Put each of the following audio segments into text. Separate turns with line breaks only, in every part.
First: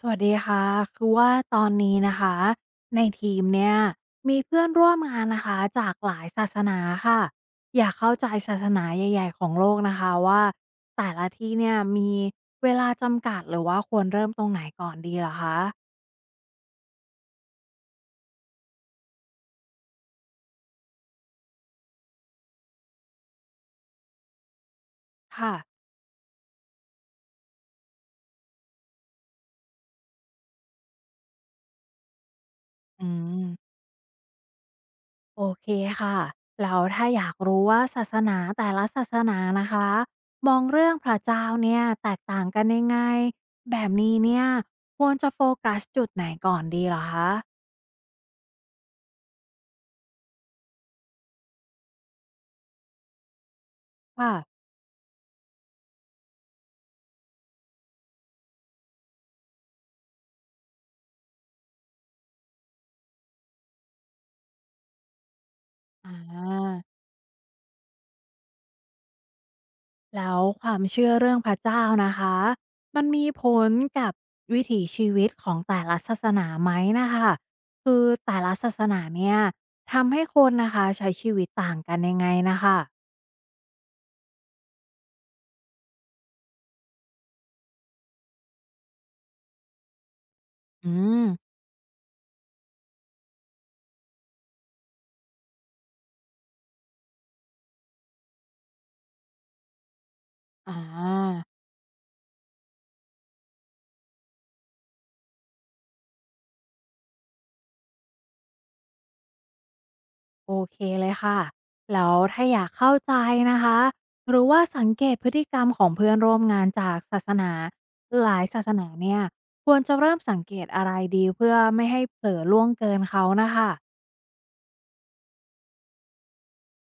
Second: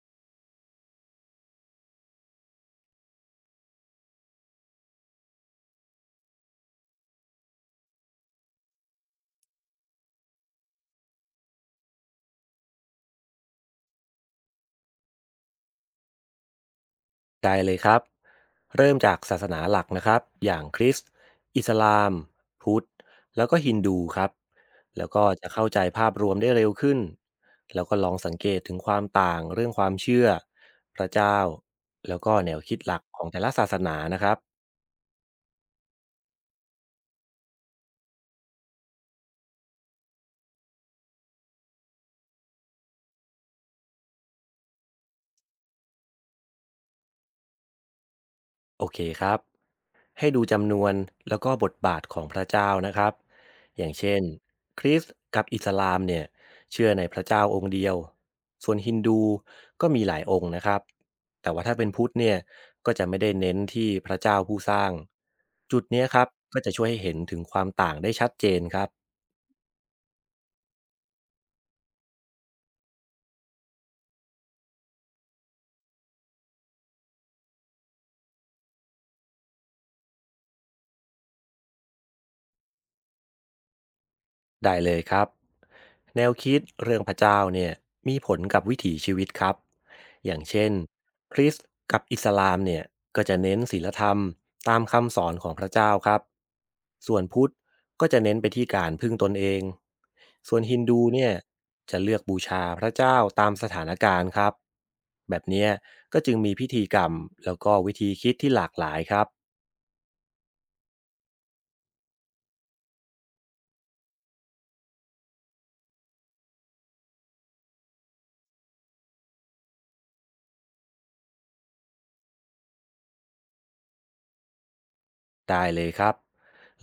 สวัสดีค่ะคือว่าตอนนี้นะคะในทีมเนี่ยมีเพื่อนร่วมงานนะคะจากหลายศาสนาค่ะอยากเข้าใจศาสนาใหญ่ๆของโลกนะคะว่าแต่ละที่เนี่ยมีเวลาจำกัดหรือว่าควรเริ่มตรงไหนก่อนดีเหรอคะ
ได้เลยครับเริ่มจากศาสนาหลักนะครับอย่างคริสต์อิสลามพุทธแล้วก็ฮินดูครับแล้วก็จะ
ค่ะ
เข้าใจภาพรวมได้เร็วขึ้นแล้วก็ลองสังเกตถึงความต่างเรื่องความเชื่อพระเจ้าแล้วก็แนวคิดหลัก
อื
ของแต่ละศาส
ม
นานะครับ
โอเคค่ะแล้วถ้าอยากรู้ว่าศาสนาแต่ละศาสนานะคะมองเรื่องพระเจ้าเนี่ยแตกต่างกันยังไงแบบนี้เนี่ยควรจะโฟกัสจุดไหนก่อนดีเหรอคะ
โอเคครับ ให้ดูจำนวนแล้วก็บทบาทของพระเจ้านะครับอย่างเช่น
ค่ะ
คริสต์กับอิสลามเนี่ยเชื่อในพระเจ้าองค์เดียวส่วนฮินดูก็มีหลายองค์นะครับแต่ว่าถ้าเป็นพุทธเนี่ยก็จะไม่ได้เน้นที่พระเจ้าผู้สร้างจุดเนี้ย
อา
ครับก็จะช่วยให้เห็นถึงความต่างได้ชัดเจนครับ
แล้วความเชื่อเรื่องพระเจ้านะคะมันมีผลกับวิถีชีวิตของแต่ละศาสนาไหมนะคะคือแต่ละศาสนาเนี่ยทำให้คนนะคะใช้ชีวิตต่างกันยังไงนะคะ
ได้เลยครับแนวคิดเรื่องพระเจ้าเนี่ยมีผลกับวิถีชีวิตครับอย่างเช่น
อืม
คริสต์กับอิสลามเนี่ยก็จะเน้นศีลธรรมตามคำสอนของพระเจ้าครับส่วนพุทธก็จะเน้นไปที่การพึ่งตนเองส่วน
อ่า
ฮินดูเนี่ยจะเลือกบูชาพระเจ้าตามสถานการณ์ครับแบบเนี้ยก็จึงมีพิธีกรรมแล้วก็วิธีคิดที่หลากหลายครับ
โอเคเลยค่ะ แล้วถ้าอยากเข้าใจนะคะ หรือว่าสังเกตพฤติกรรมของเพื่อนร่วมงานจากศาสนาหลายศาสนาเนี่ยควรจะเริ่มสังเกตอะไรดีเพื่อไม่ให้เผลอล่วงเกินเขานะคะ
ได้เลยครับ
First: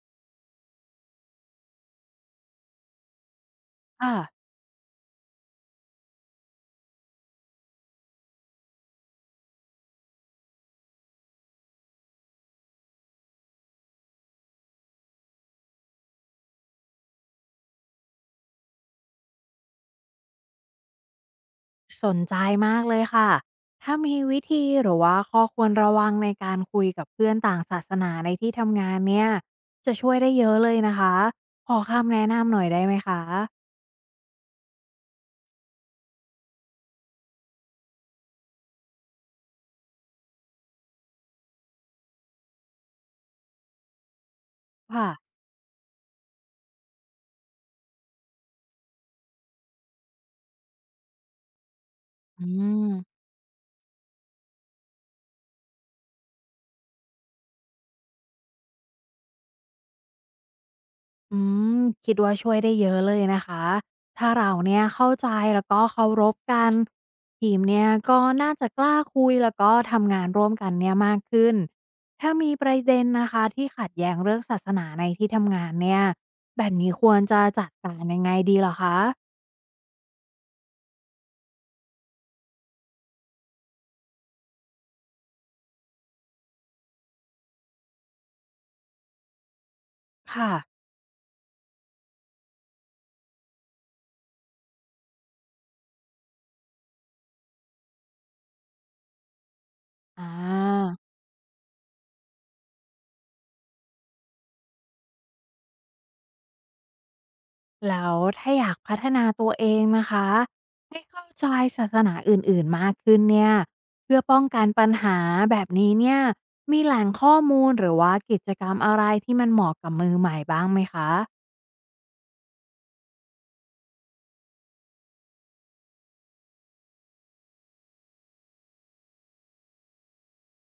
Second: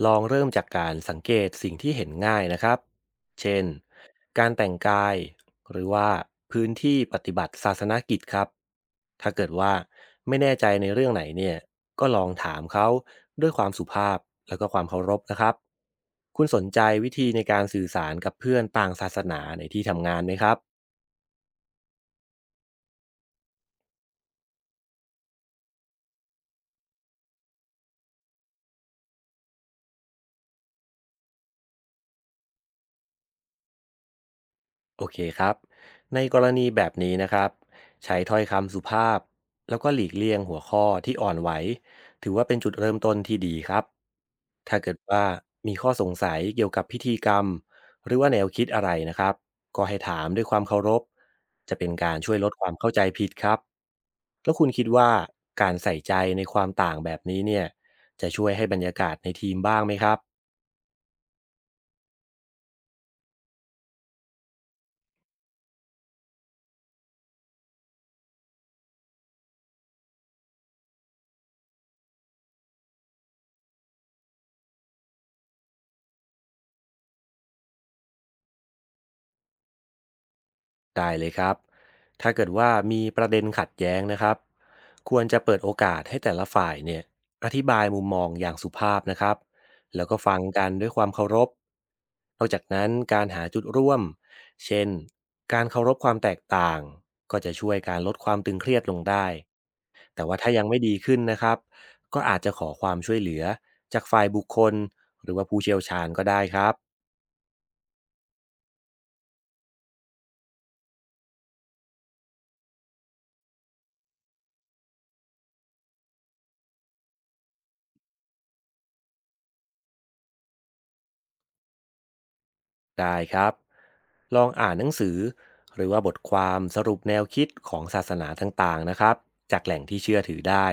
ลองเริ่มจากการสังเกตสิ่งที่เห็นง่ายนะครับเช่น
ค่ะ
การแต่งกายหรือว่าพื้นที่ปฏิบัติศาสนกิจครับถ้าเกิดว่าไม่แน่ใจในเรื่องไหนเนี่ยก็ลองถามเขาด้วยความสุภาพแล้วก็ความเคารพนะครับคุณสนใจวิธีในการสื่อสารกับเพื่อนต่างศาสนาในที่ทำงานไหมครับ
สนใจมากเลยค่ะถ้ามีวิธีหรือว่าข้อควรระวังในการคุยกับเพื่อนต่างศาสนาในที่ทำงานเนี่ยจะช่วยได้เยอะเลยนะคะขอคำแนะนำหน่อยได้ไหมคะ
โอเคครับในกรณีแบบนี้นะครับใช้ถ้อยคำสุภาพแล้วก็หลีกเลี่ยงหัวข้อที่อ่อนไหวถือว่าเป็นจุดเริ่มต้นที่ดีครับถ้าเกิด
ค่ะ
ว่ามีข้อสงสัยเกี่ยวกับพิธีกรรมหรือว่าแนวคิดอะไรนะครับก็ให้ถามด้วยความเคารพจะเป็นการช่วย
อื
ลดความเข้าใจ
ม
ผิดครับแล้วคุณคิดว่าการใส่ใจในความต่างแบบนี้เนี่ยจะช่วยให้บรรยากาศในทีมบ้างไหมครับ
อืมคิดว่าช่วยได้เยอะเลยนะคะ ถ้าเราเนี่ยเข้าใจแล้วก็เคารพกันทีมเนี่ยก็น่าจะกล้าคุยแล้วก็ทำงานร่วมกันเนี่ยมากขึ้น ถ้ามีประเด็นนะคะที่ขัดแย้งเรื่องศาสนาในที่ทำงานเนี่ยแบบนี้ควรจะจัดการยังไงดีเหรอคะ
ได้เลยครับ ถ้าเกิดว่ามีประเด็นขัดแย้งนะครับควรจะเปิดโอกาสให้แต่ละฝ่ายเนี่ยอธิบายมุมมองอย่างสุภาพนะครับแล้วก็ฟัง
ค่ะ
กันด้วยความเคารพนอกจากนั้นการหาจุดร่วม เช่นการเคารพความแตกต่าง ก็จะช่วยการลดความตึงเครียดลงได้แต่
อ่
ว่าถ้ายังไม่ดี
า
ขึ้นนะครับก็อาจจะขอความช่วยเหลือจากฝ่ายบุคคลหรือว่าผู้เชี่ยวชาญก็ได้ครับ
แล้วถ้าอยากพัฒนาตัวเองนะคะให้เข้าใจศาสนาอื่นๆมากขึ้นเนี่ยเพื่อป้องกันปัญหาแบบนี้เนี่ยมีแหล่งข้อมูลหรือว่ากิจกรรมอะไรที่มันเหมาะกับมือใหม่บ้างไหมคะ
ได้ครับลองอ่านหนังสือหรือว่าบทความสรุปแนวคิดของศาสนาต่างๆนะครับจากแหล่งที่เชื่อถือได้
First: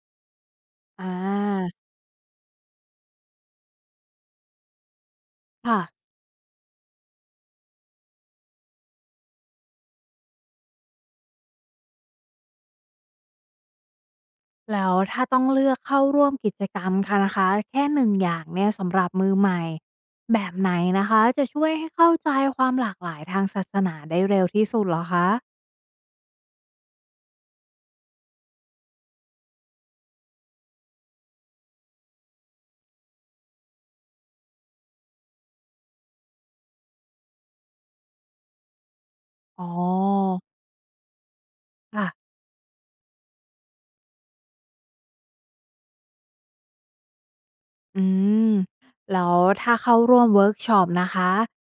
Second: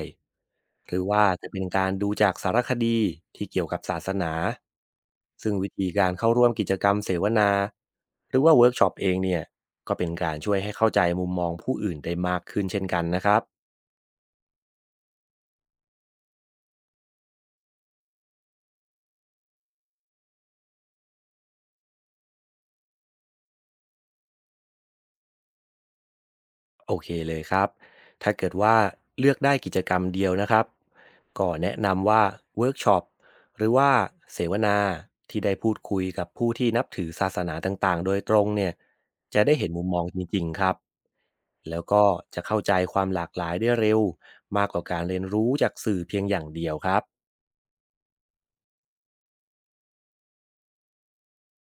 หรือ
อ่
ว่าจะเป็นกา
า
รดูจากสารคดีที่เกี่ยวกับศาสนาซึ่งวิ
ค่ะ
ธีการเข้าร่วมกิจกรรมเสวนาหรือว่าเวิร์กช็อปเองเนี่ยก็เป็นการช่วยให้เข้าใจมุมมองผู้อื่นได้มากขึ้นเช่นกันนะครับ
แล้วถ้าต้องเลือกเข้าร่วมกิจกรรมค่ะนะคะแค่หนึ่งอย่างเนี่ยสำหรับมือใหม่แบบไหนนะคะจะช่วยให้เข้าใจความหลากหลายทางศาสนาได้เร็วที่สุดเหรอคะ
โอเคเลยครับ ถ้าเกิดว่าเลือกได้กิจกรรมเดียวนะครับ ก็แนะนำว่าเวิร์กช็อปหรือว่าเสวนาที่ได้พูดคุยกับผู้ที่นับถือศาสนาต่างๆโดยตรงเนี่ยจะได้
อ๋อ
เห็นมุมมองจริงๆครับแล้วก็
ค่ะ
จะเข้าใจความหลากหลายได้เร็วมากกว่าการเรียนรู้จากสื่อเพียงอย่างเดียวครับ
อืมแล้วถ้าเข้าร่วมเวิร์กช็อปนะคะ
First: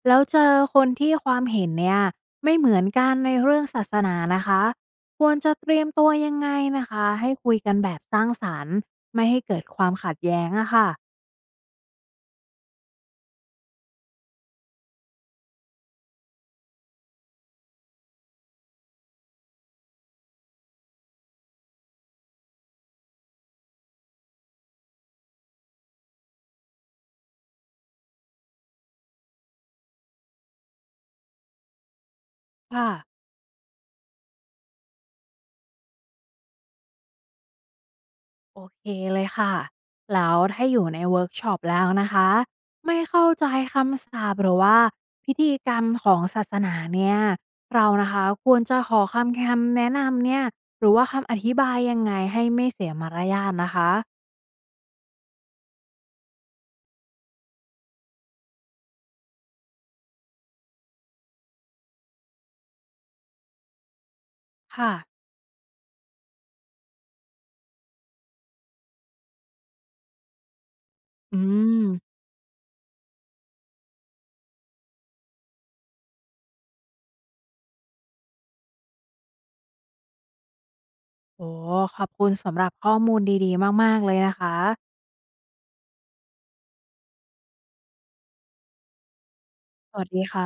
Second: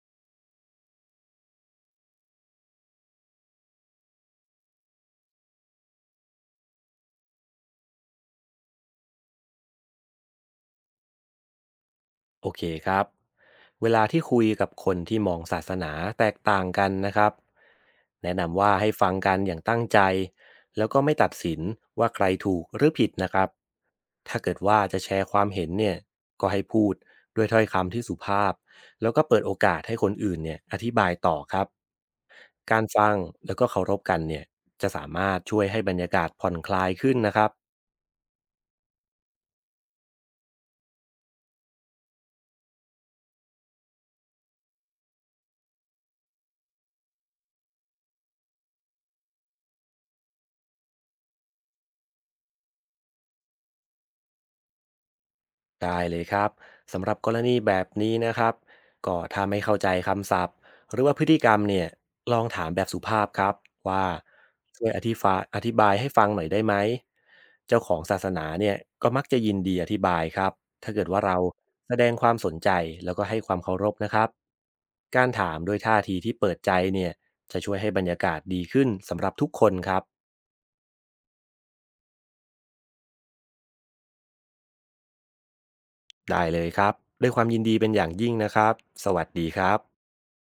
แล้วเจอคนที่ความเห็นเนี่ยไม่เหมือนกันในเรื่องศาสนานะคะควรจะเตรียมตัวยังไงนะคะให้คุยกันแบบสร้างสรรค์ไม่ให้เกิดความขัดแย้งอะค่ะ
โอเคครับเวลาที่คุยกับคนที่มองศาสนาแตกต่างกันนะครับแนะนำว่าให้ฟังกันอย่างตั้งใจแล้วก็ไม่ตัดสินว่าใครถูกหรือผิดนะครับถ้าเกิดว่าจะแชร์ความเห็นเนี่ยก็ให้พูดด้วยถ้อยคำที่สุภาพแล้วก็เปิดโอกาสให้คนอื่นเนี่ยอธิบายต่อครับการ
ค่ะ
ฟังแล้วก็เคารพกันเนี่ยจะสามารถช่วยให้บรรยากาศผ่อนคลายขึ้นนะครับ
โอเคเลยค่ะแล้วถ้าอยู่ในเวิร์กช็อปแล้วนะคะ ไม่เข้าใจคำสาปหรือว่าพิธีกรรมของศาสนาเนี่ย เรานะคะควรจะขอคำแนะนำเนี่ยหรือว่าคำอธิบายยังไงให้ไม่เสียมารยาทนะคะ
ได้เลยครับสำหรับกรณีแบบนี้นะครับก็ถ้าไม่เข้าใจคำศัพท์หรือว่าพฤติกรรมเนี่ยลองถามแบบสุภาพครับว่าช่วย
ค่ะ
อธิบายให้ฟังหน่อยได้ไหมเจ้าของศาสนาเนี่ยก็มักจะยินดีอธิบายครับถ้าเกิดว่าเรา
อืม
แสดงความสนใจแล้วก็ให้ความเคารพนะครับการถามด้วยท่าทีที่เปิดใจเนี่ยจะช่วยให้บรรยากาศดีขึ้นสำหรับทุกคนครับ
โอ้ขอบคุณสำหรับข้อมูลดีๆ มากๆ เลยนะคะ
ได้เลยครับด้วยความยินดีเป็นอย่างยิ่งนะครับสวัสดีครับ
สวัสดีค่ะ